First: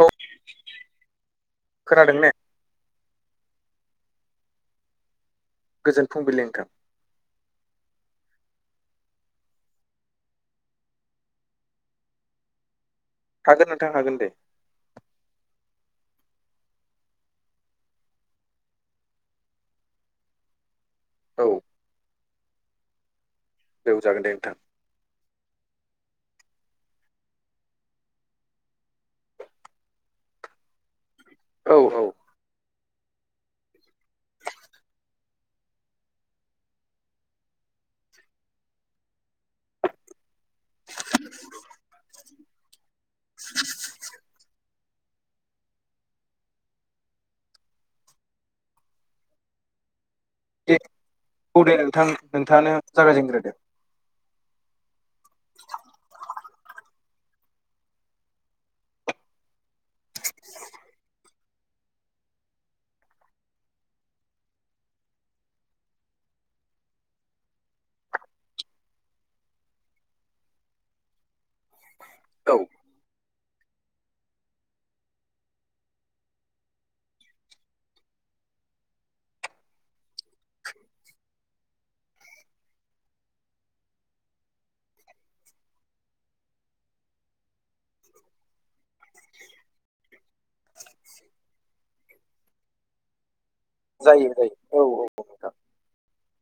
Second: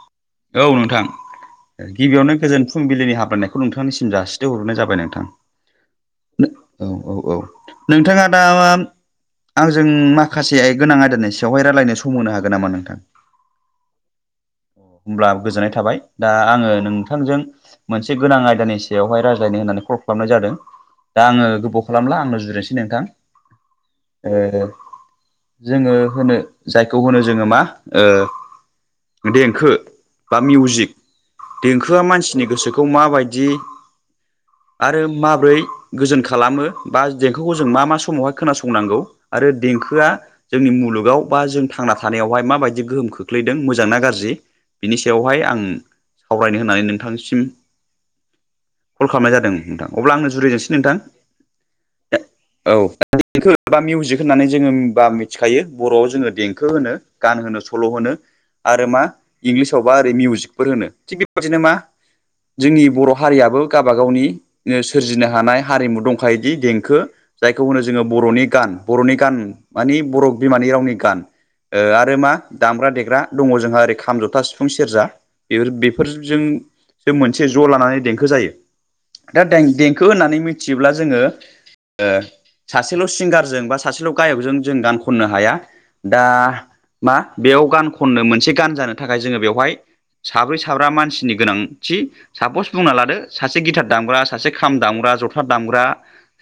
औ औ नोंथां खोनादों ने गिबियावनो गोजोन फुं फुंबिलिनि हामलाइनायखौ नोंथांनिसिन जासिदो हरनाय जाबाय नोंथां गोजोन फुंबिलि नोंथां। औ औ औ नोंथाङा दा आंजों माखासे गोनां आयदानि सायावहाय रायलायनो सम होनो हागोन नामा नोंथां हागोन नोंथां हागोन दे। हब्ला गोजोननाय थाबाय दा आङो नोंथांजों मोनसे गोनां आयदानि सायावहाय रायज्लायनो होननानै कल खालामनाय जादों दा आङो औ गोबाव खालामला आंनो जुरिनोसै नोंथां बेवजागोन दे ओ नोंथां जोङो होनो जायखौ होनो जोङो मा ओ [unintelligible] खो बा मिउजिक औ देंखोआ औ मानसिनि गोसोखौ माबायदि आरो माबोरै गोजोन खालामो बा देंखोखौ जों मा मा समावहाय खोनासंनांगौ आरो देंखोआ जोंनि मुलुगाव बा जों थांना थानायावहाय माबायदि गोहोम खोख्लैदों मोजां ना गाज्रि बिनि सायावहाय आं सावरायनो होननानै नोंथांसिम कल खालामनाय जादों नोंथां अब्ला आंनो जुरिजोंसै दे नोंथां औ दे नोंथां नोंथाङानो औ जागायजेनग्रोदो [unintelligible] बा मिउजिक होननानै जोङोा मिथिखायो बर'आव जोङो देंखो होनो गान होनो सल' होनो। आरो मा इंलिसावबा ओरै मिउजिकफोर होनो थिग बेबादिनो मा जोंनि बर' हारियाबो गावबागावनि सोरजिनो हानाय हारिमु दंखायोदि देंखो जायखौ होनो जोङो बर'नि गान बर'नि गान मानि बर' बिमानि रावनि गान। आरो मा औ दामग्रा देग्रा दङ जोंहा ओरै खाम ज था सिफुं सेरजा बेफोरजों जो मोनसे ज' लानानै देंखो जायो। दा देंखो होननानै मिथियोब्ला जोङो सासेल' सिंगारजों बा सासेल' गायकजों जों गान खननो हाया। दा मा बेयाव गान खननो मोनसे गान जानो थाखाय जोङो बेवहाय साब्रै साब्रा मानसिनि गोनांथि सापस बुंना लादो सासे गिटार दामग्रा जायो सासे जायो औ खामग्रा औ जथा नोंथां दामग्रा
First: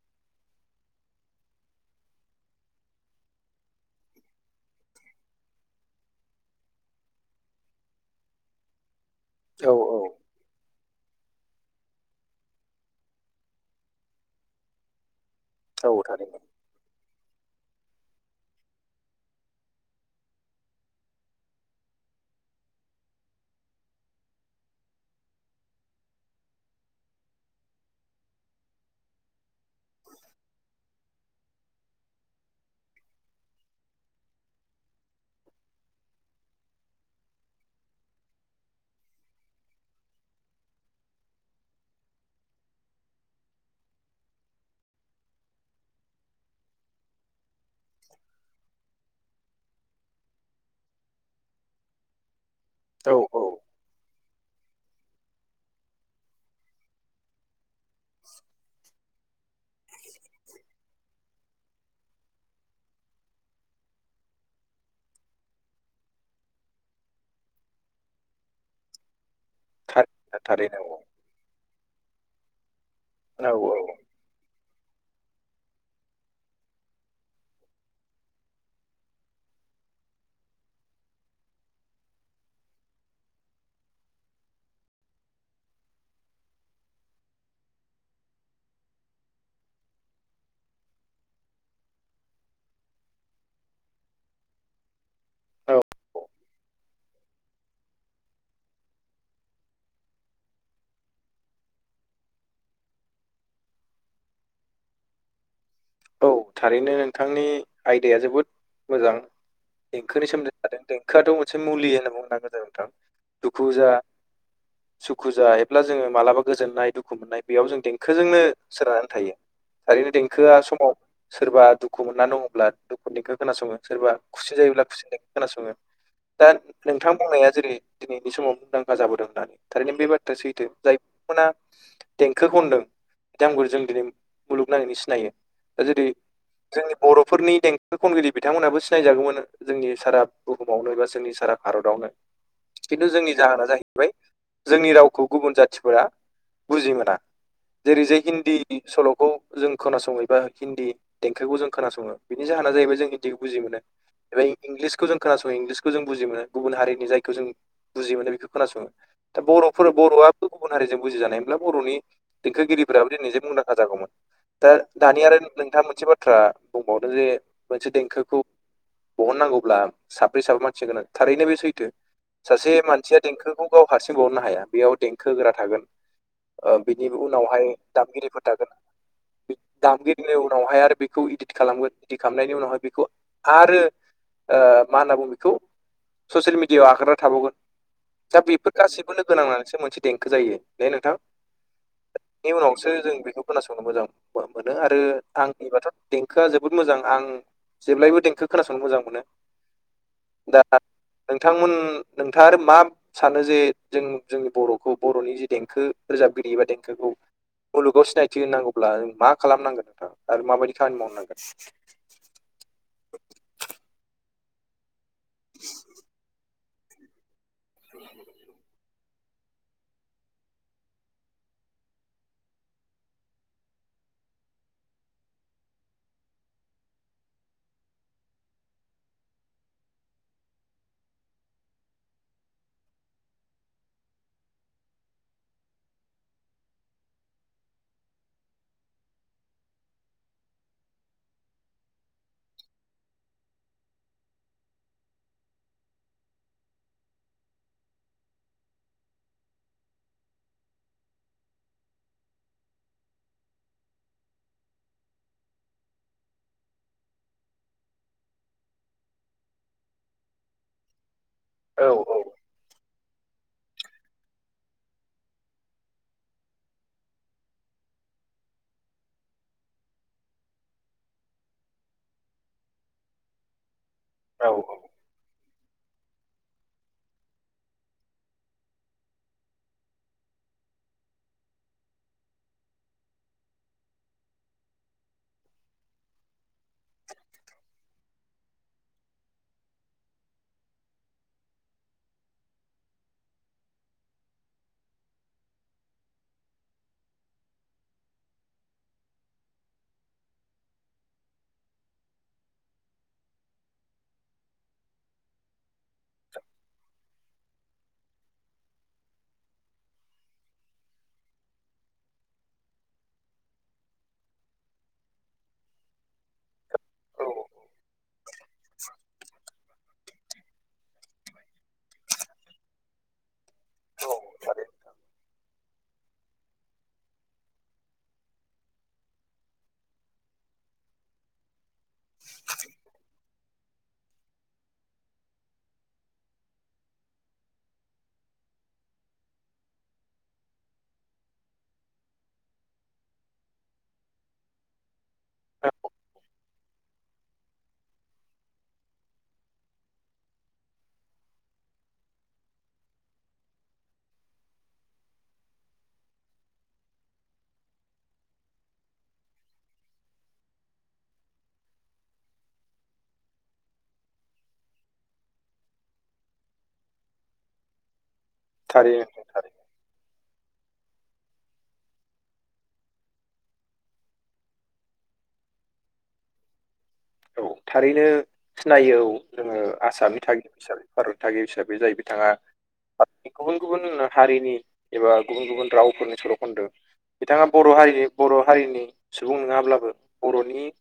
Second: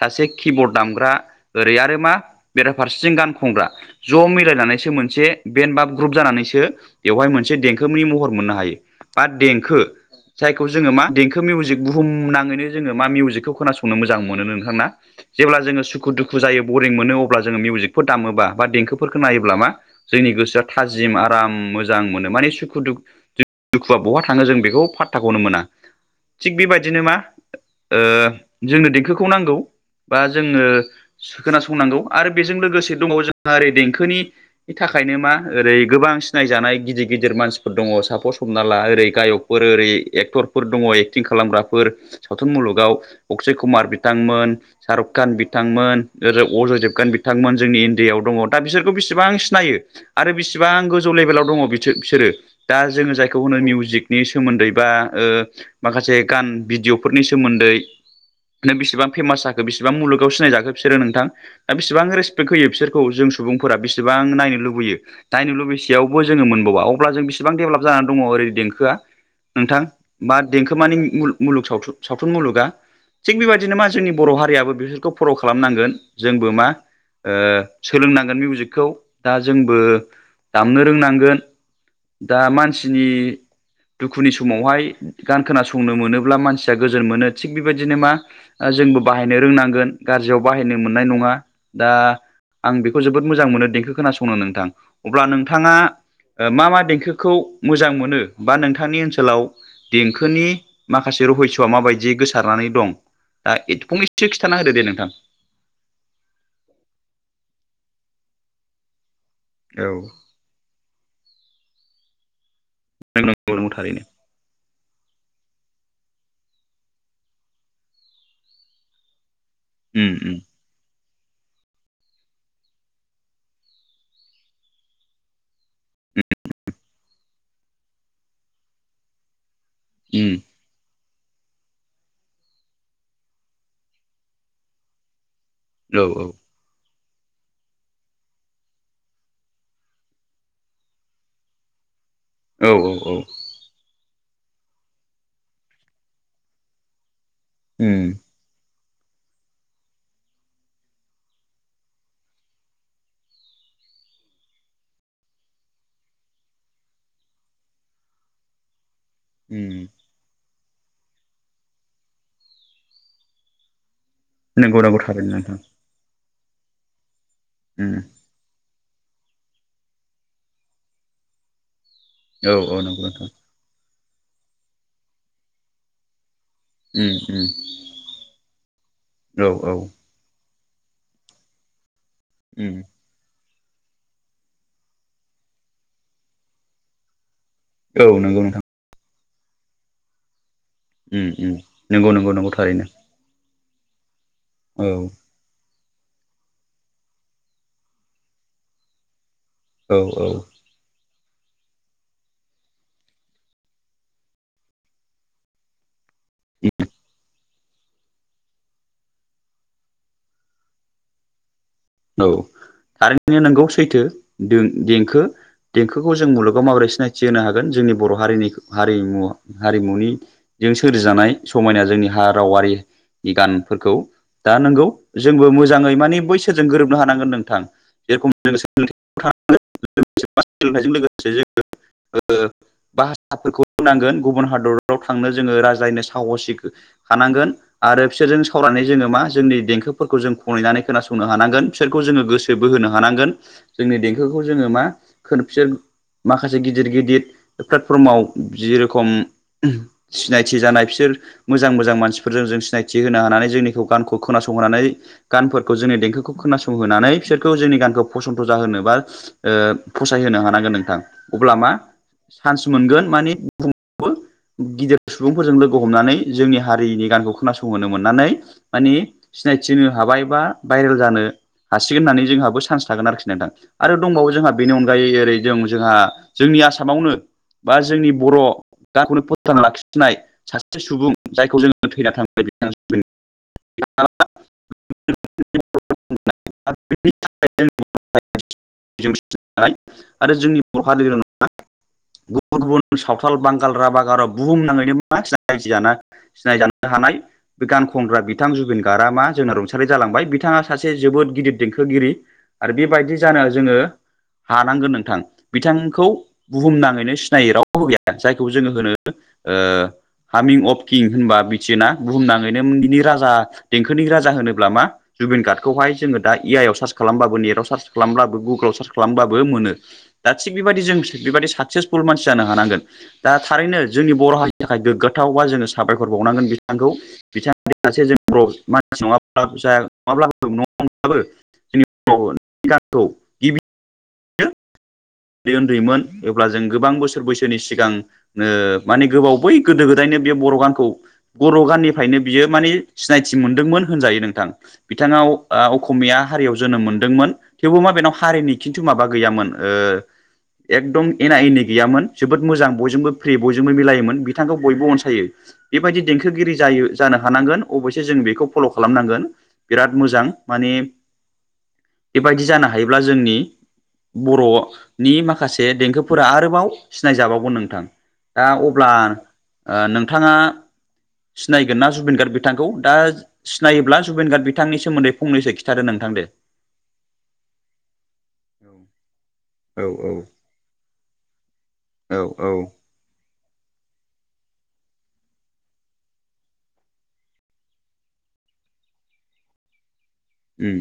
सासे किबर्ड दामग्रा ओरै आरो मा बेराफारसेथिं गान खनग्रा ज' मिलायनानैसो मोनसे बेन बा ग्रुप जानानैसो बेवहाय मोन से देंखोनि महर मोननो हायो बा औ देंखो औ जायखौ जोङो मा देंखो मिउजिक बुहुम नाङैनो जोङो मा मिउजिकखौ खोनासंनो मोजां मोनो नोंथां ना? जेब्ला जोङो औ सुखु थारैनो दुखु जायो बरिं मोनो अब्ला जोङो मिउजिकफोर दामोबा बा देंखोफोरखौ नायोब्ला मा जोंनि गोसोआ थाजिम आराम मोजां मोनो। माने सुखु दुखुआ बहा थाङो जों बेखौ फात्थाखौनो मोना। थिग बेबायदिनो मा ओ जोंनो देंखोखौ नांगौ बा जोंङो खोनासंनांगौ आरो बेजों लोगोसे दङ जोंहा ओरै देंखोनि नि थाखायनो मा ओरै गोबां सिनायजानाय गिदिर गिदिर मानसिफोर दङ सापस हमना ला ओरै गायकफोर ओरै एक्टरफोर दङ एक्टिं खालामग्राफोर सावथुन मुलुगाव अक्षय कुमार बिथांमोन शाहरुख खान बिथांमोन ओ अजयदेबगान बिथांमोन जोंनि इण्डियाआव दङ दा बिसोरखौ बेसिबां सिनायो आरो बिसिबां गोजौ लेभेलाव दङ बिसो बिसोरो दा औ जोङो औ जायखौ खुनु मिउजिकनि सोमोन्दै बा ओ माखासे गान भिडिअ'फोरनि सोमोन्दै बिसोबां फेमास जाखो बेसेबां मुलुगाव सिनायजाखो बिसोरो नोंथां? दा बेसेबां रेसपेक्ट होयो बिसोरखौ जों सुबुंफोरा बेसेबां नायनो लुबैयो। नायनो लुबैसेयावबो जोङो मोन अब्ला जों बेसेबां डेभेलप जानानै दङ ओरै देंखोआ नोंथां थारैनो मा देंखो थारैनो मानि औ मुलुग सावथुन सावथुन मुलुगा थिग औ बेबायदिनो मा जोंनि बर' हारियाबो बिसोरखौ फल' खालामनांगोन जोंबो मा ओ सोलोंनांगोन मिउजिकखौ दा जोंबो दामनो रोंनांगोन दा मानसिनि दुखुनि समावहाय गान खोनासंनो मोनोब्ला मानसिया गोजोन मोनो थिग बेबायदिनो मा जोंबो बाहायनो रोंनांगोन गाज्रियाव बाहायनो मोननाय नङा दा आं बेखौ जोबोद मोजां मोनो देंखो खोनासंनो नोंथां अब्ला औ नोंथाङा मा मा देंखोखौ मोजां मोनो बा नोंथांनि ओनसोलाव देंखोनि माखासे रहस्य'आ माबायदि गोसारनानै दं दा फंनैसो खिथाना होदो दे नोंथां। औ थारैनो नोंथांनि आयदाया जोबोद मोजां औ देंखोनि सोमोनदै आरो देंखोआथ' मोनसे मुलि होनना बुंनांगोन जाहा जादों नोंथां नंगौ नंगौ दुखु जा थारैनो सुखु जायोब्ला जोङो मालाबा गोजोन्नाय दुखु मोननाय बेयाव जों देंखोजोंनो सोनारनानै थायो। उम थारैनो उम देंखोआ सोरबा दुखु मोनना दङब्ला दुखुनिखौ खोनासङो। सोरबा खुसि जायोब्ला खु खोनासङो। दा नोंथां बुंनाया जेरै दिनैनि समाव मुंदांखा जाबोदों दा थारैनो बे उम बाथ्राया सैथो। जाय आ देंखो खनदों बिथांमोनखौ जों दिनै मुलुगनाङैनो सिनायो। दा औ जेरै जोंनि बर'फोरनि देंखो खनगिरि बिथांमोनाबो सिनायजागौमोन जोंनि सारा बुहुमावनो एबा जोंनि सारा भारतावनो। औ औ खिन्थु औ जोंनि जाहोना जाहै बाय जोंनि रावखौ गुबुन जाथिफोरा बुजि मोना। जेरै उम जे हिन्दी सल'खौ जों खोनासंहैबा हिन्दी देंखोखौ जों खोनासङो। बेनि जाहोना जाहैबाय जों हिन्दीखौ बुजि मोनो। बे इंलिसखौ जों खोनासङो इंलिसखौ जों बुजि मोनो। गुबुन हारिनि जायखौ जों बुजि मोनो बेखौ खोनासङो। दा उम बर'फोर बर'आ गुबुन हारिजों बुजिजानाय मोनब्ला बर'नि देंखोगिरिफोराबो दिनै जे मुंदांखा जागौमोन। नंगौ नंगौ दा-दानि थारैनो आरो नोंथां नोंथाङा मोनसे बाथ्रा बुंबावदों जे मोनसे उम देंखोखौ बहननांगौब्ला साब्रै साबा मानसि गोनां। थारैनो बे सैथो, औ सासे औ नंगौ नोंथां मानसिया देंखोखौ खौ हारसिं बरननो हाया। बेयाव देंखो होग्रा थागोन ओ बिनि उम उम उनावहाय दामगिरिफोर औ थागोन। दामगिरि बिनि उनावहाय आरो बेखौ इदित खालामगोन। इदिट खालामनायनि उम उनावहाय बेखौ आरो मा होनना बुङो बेखौ? ससियेल मिडियायाव आगारनाय थाबावगोन। औ दा नंगौ नोंथां बेफोर गासैबो लोगो नांनानैसो मोनसे देंखो जायो। दे नोंथां। उम उम नंगौ नंगौ नंगौ बेनि थारैनो उनावसो जों बेखौ खोनासंनो मोजां मोनो। औ आरो आंनिबाथ' देंखोआ जोबोद मोजां। आं जेब्लायबो देंखो खोनासंनो मोजां मोनो। औ औ। दा नोंथांमोन नोंथाङा आरो मा सानो जे जों-जोंनि बर'खौ, बर'नि जे देंखो रोजाब गिरि एबा देंखोखौ। मुलुगाव सिनायथि होनांगौब्ला मा खालामनांगोन? आरो माबायदि खामानि मावनांगोन? औ थारैनो नोंगौ सैथो। देंखो, देंखोखौ जों मुलुग बेखौ माबोरै सिनायथि होनो हागोन? जोंनि बर' हारिनि हारिमुवा हारिमुनिजों सोरजिजानाय समायना जोंनि हा रावारि गानफोरखौ दा नोंगौ जोंबो मोजाङै मानि बैस जों गोरोबनो हानांगोन नोंथां। जेरखम जों लोगोसे गेलेनायजों लोगोसे जोङो भाषसाफोरखौ रोंनांगोन। गुबुन हादराव थांनो जोङो राय्लायनो साहसि हानांगोन आरो बिसोरजों सावरायनानै जोङो मा जोंनि देंखोफोरखौ जों खनहैनानै खोनासं संहोनो हानांगोन। बिसोरखौ जोङो गोसो बोहोनो हानांगोन। जोंनि देंखोखौ जोङो मा बिसोर माखासे गिदिर गिदिर प्लेटफर्माव जिरखम सिनायथि जानाय बिसोर मोजां मोजां मानसिफोरजों जों सिनायथि होनो हानानै जोंनिखौ गानखौ खोनासंहोनानै गानफोर खौ जोंनि देंखोखौ खोनासंहोनानै बिसोरखौ जोंनि गानखौ फसन्थ' जाहोनो बा ओ फसायहोनो हानांगोन नोंथां। अब्ला मा औ चान्स मोनगोन मानि वबो गिदिर सुबुंफोरजों लोगो हमनानै जोंनि हारिनि गानखौ खोनासंहोनो मोननानै माने सिनायथि होनो हाबाय बा भाइरेल जानो हासिगोन होननानै जोंहाबो चान्स थागोन आरोखि नोंथां। आरो दंबावो औ जोंहा बेनि अन जाय ओरै दं जोंहा जोंनि आसामावनो बा जोंनि बर' गावखौनो फोथांना लाखिनाय सासे सुबुं जायखौ जोंङो थैना थांबाय मोनो [unintelligible] [unintelligible] आरो जोंनि बर' हारिल' नङा। गुबुन गुबुन सावथाल, बांगाल, राभा, गार' बुहुम नाङैनो मा रायजो‌ जाना सिनायजानो हानाय बे गान खनग्रा बिथां जुबिन गारग जोंना रुंसारि जालांबाय। बिथाङा सासे जोबोद गिदिर देंखोगिरि आरो बेबायदि जाना जोङो हानांगोन नोंथां बिथांखौ बुहुमनाङैनो सिनायै रावबो गैया जायखौ जोङो होनो ओ हामिं अफ किं होनबा बिटिना बुहुमनाङैनो बिनि राजा देंखोनि राजा होनोब्ला मा जुबिन गार्डखौहाय जोङो दा ए आइ आव सार्च औ खालामबाबो नेटाव सार्च खालामब्लाबो गुगोलाव सार्च खालामबाबो मोनो। दा थिग बेबायदि जों बेबायदि साक्सेसफुल मानसि जानो हानांगोन। दा थारैनो जोंनि औ बर' हारिनि थारैनो थाखाय गोग्गाथाव बा जोङो साबायखर बावनांगोन बिथांखौ बिथांनि मोनसे जों बर' मानसि नङाब्ला जाया नङाब्ला नबो जोंनि गानखौ उन्दै उन्दैमोन अब्ला जों गोबां बोसोर बैसोनि सिगां ओ माने गोबाव बै गोदो गोदायनो बे बर' गानखौ बर' गाननिफ्रायनो बियो मानि सिनायथि मोनदोंमोन होनजायो नोंथां। बिथाङाव ओ अखमिया हारियाव जोनोम मोनदोंमोन। थेवबो मा बेनाव हारिनि खिन्थु माबा गैयामोन ओ एकदम एना एनि गैयामोन जोबोद मोजां बयजोंबो फ्रि बयजोंबो मिलायोमोन बिथांखौ बयबो अनसाय बेबायदि देंखोगिरि जायो जानो हानांगोन अबयसे जों बेखौ फल' खालामनांगोन। बिराद मोजां माने बेबायदि जानो हायोब्ला जोंनि बर' नि माखासे देंखोफोरा आरोबाव सिनायजाबावगोन ओ नोंथां दा अब्ला थारैनो थारैनो ओ नोंथाङा सिनायगोन ना जुबेन गार्ड बिथांखौ दा सिनायोब्ला जुबेन गार्ड बिथांनि सोमोन्दै फंनैसो खिथादो नोंथां दे। औ थारैनो सिनायो औ। जोङो औ औ आसामनि थागिबि हिसाबै भारतनि थागिबि हिसाबै जाय औ बिथाङा। औ गुबुन गुबुन हारिनि एबा गुबुन गुबुन रावफोरनि सल' खोनदो बिथाङा बर' हारिनि बर' हारिनि सुबुं नङाब्लाबो बर'नि उम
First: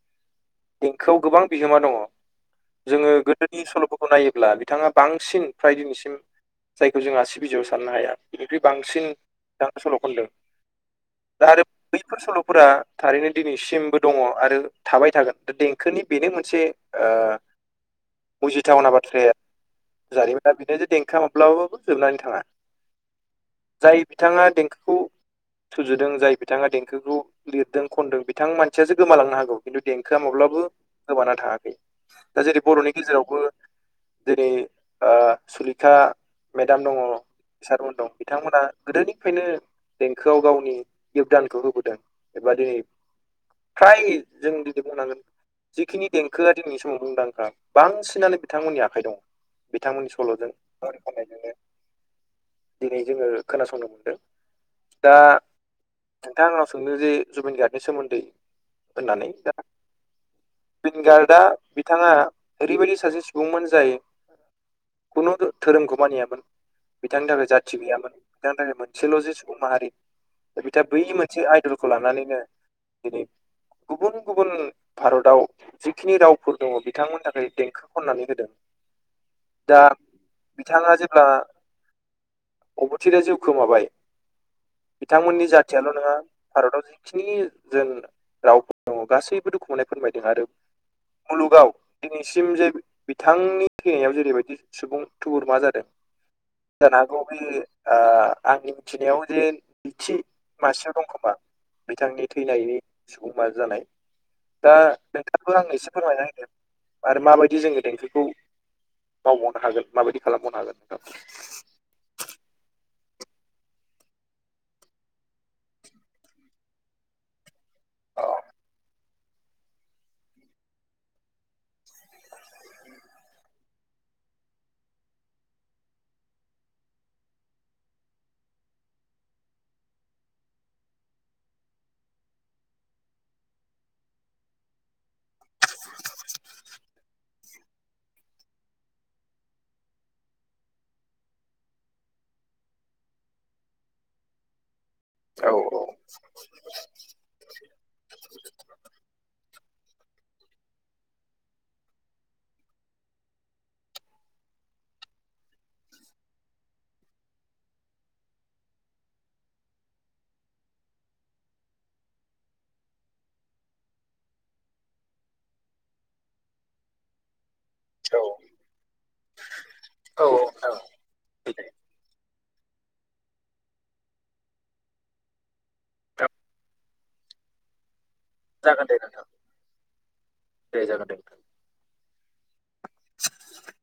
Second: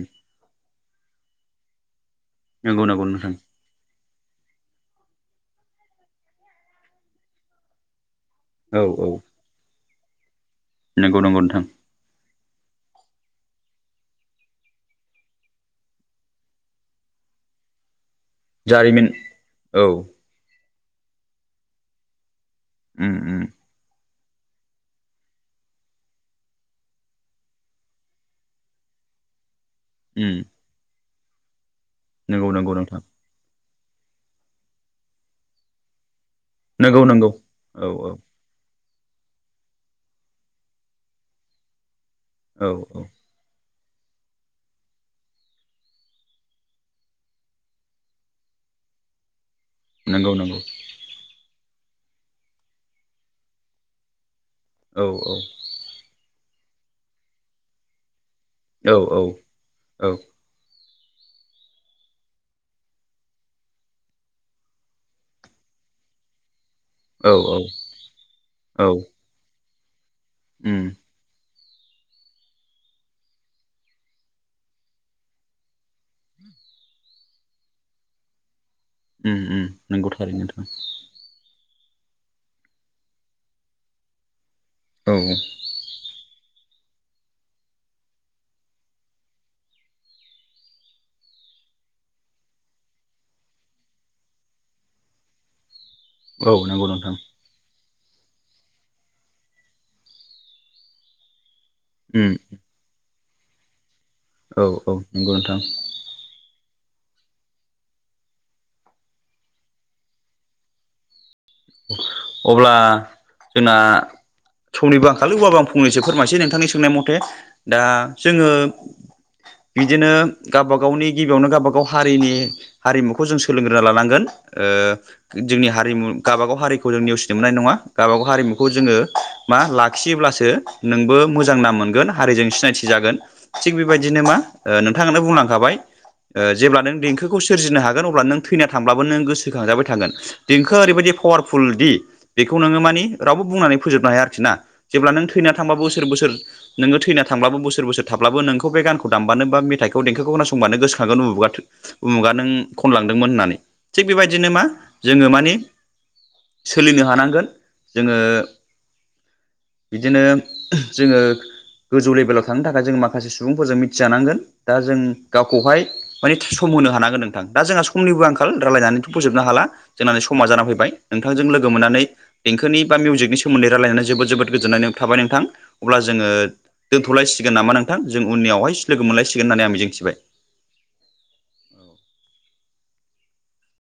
खौ गोबां बिहोमा दङ नंगौ नंगौ जोङो नोंथां गोदो नि सल'फोरखौ नायोब्ला बिथाङा बांसिन फ्राय दिनैसिम जायखौ जोंहा आसि बिजौआव साननो हाया। बिनिफ्राय औ बांसिन सल' खनदों नोंगौ नोंगौ दा आरो नोंथां। बैफोर सल'फोरा थारैनो दिनैसिमबो दङ आरो थाबाय थागोन दा खोनि बेनो मोनसे ओ जिथावना जारिमिन बाथ्राया औ जारिमिन दा बिथांनि देंखोआ माब्लाबाबो जोबनानै थाङा। उम उम जाय बिथाङा देंखोखौ सुजुदों जाय बिथाङा देंखोखौ लिरदों खनदों बिथां मानसियासो गोमालांनो हागौ। खिन्थु देंखोआ उम माब्लाबो गोबाना थाङाखै दा नंगौ जेरै नंगौ बर'नि नोंथां गेजेरावबो जेरै सुलेखा मेदाम दङ नंगौ नंगौ औ सारमोन दं औ बिथांमोना गोदोनिफ्रायनो देंखोआव गावनि यगदानखौ होबोदों एबा औ दिनै औ फ्राय जों बिदि बुंनांगोन। जिखिनि देंखोआ दिनैनि समाव मुंदांखा बांसिनानो बिथांमोननि आखाइ दङ। बिथांमोननि नंगौ सल'जों नंगौ खन्नायजोंनो दिनै जोङो खोनासंनो मोनदों। औ दा नोंथांआ आंनाव सोंदों जे जुबिन गार्गनि सोमोन्दै औ औ होननानै दा औ। जुबिन गार्गआ बिथाङा ओरैबायदि सासे सुबुंमोन जाय खुनु धोरोमखौ मानियामोन बिथांनि औ थाखाय औ जाथि गैयामोन बिथांनि थाखाय औ मोनसेल' जे सुबुं माहारि उम बिथाङा बै मोनसे मोनसे आइदलखौ लानानैनो दिनै गुबुन गुबुन भारताव जिखिनि रावफोर दङ बिथांमोननि थाखाय देंखो खननानै होदों। उम उम दा नंगौ थारैनो नोंथां बिथाङा जे होमब्ला अबथिरा जिउ खोमाबाय औ बिथांमोननि जा खाथियाल' नङा भारताव जिखिनि जों रावफोर दङ गासैबो दुखु मोननाय फोरमायदों आरो मुलुगाव दिनैसिम जे बिथांनि थैनायाव जेरैबायदि सुबुं थुबुरमा जादों औ नंगौ जानो नोंथां हागौ जोंनि ओ आंनि मिथिनायाव जे नैथि मासेयाव दं खोमा बिथांनि उम थैनायनि समा जानाय औ दा औ नंगौ नोंथाङाबो नोंथां आंनो एसे फोरमायना होदो आरो माबायदि जोङो देंखोखौ मावबावनो हागोन माबायदि खालामबावनो हागोन नोंथां अब्ला जोंना समनिबो आंखाल होमबाबो आं फंनैसो फोरमायसै नोंथांनि सोंनाय मथे दा जोङो बिदिनो गावबा गावनि गिबियावनो गावबागाव हारिनि हारिमुखौ जों सोलोंग्रोना लानांगोन ओ जोंनि हारिमु गाबागाव हारिखौ जों नेवसिनो मोननाय नङा गावबागाव हारिमुखौ जोङो मा लाखियोब्लासो नोंबो मोजां नाम मोनगोन हारिजों सिनायथि जागोन थिग बेबायदिनो मा ओ नोंथांआनो बुंलांखाबाय ओ जेब्ला नों देंखोखौ सोरजिनो हागोन अब्ला नों थैना थांब्लाबो नों गोसोखांजाबाय थागोन देंखोआ ओरैबायदि पावारफुल दि बेखौ नोङो मानि रावबो बुंनानै फोजोबनो हाया आरोखि ना जेब्ला नों थैना औ औ थांबा बोसोर बोसोर नोङो थैनानै थांब्लाबो बोसोर बोसोर थाब्लाबो नोंखौ बे गानखौ दामबानो बा मेथाइखौ देंखोखौ खोनासंबानो गोसो खांगोन उमुगा उमुगा नों खनलांदोंमोन होननानै थिग बेबायदिनो मा जोङो माने सोलिनो हानांगोन जोङो बिदिनो जोङो गोजौ लेभेलाव थांनो थाखाय जों माखासे सुबुंफोरजों मिथिजानांगोन दा जों गावखौहाय माने थि सम होनो हानांगोन नोंथां दा जोंहा औ समनिबो आंखाल रायलायनानैथ' फोजोबनो हाला जोंना औ नै समा जाना नोंथां फैबाय नोंथांजों लोगो मोननानै देंखोनि बा मिउजिदनि सोमोनदै रायलायनानै जोबोद जोबोद गोजोन्नाय थाबाय नोंथां अब्ला जोङो दोनथ'लायसिगोन नामा नोंथां जों उननियावहाय जागोन दे लोगो नोंथां मोनलायसिगोन होननानै आं मिजिंथिबाय दे जागोन दे [inaudible]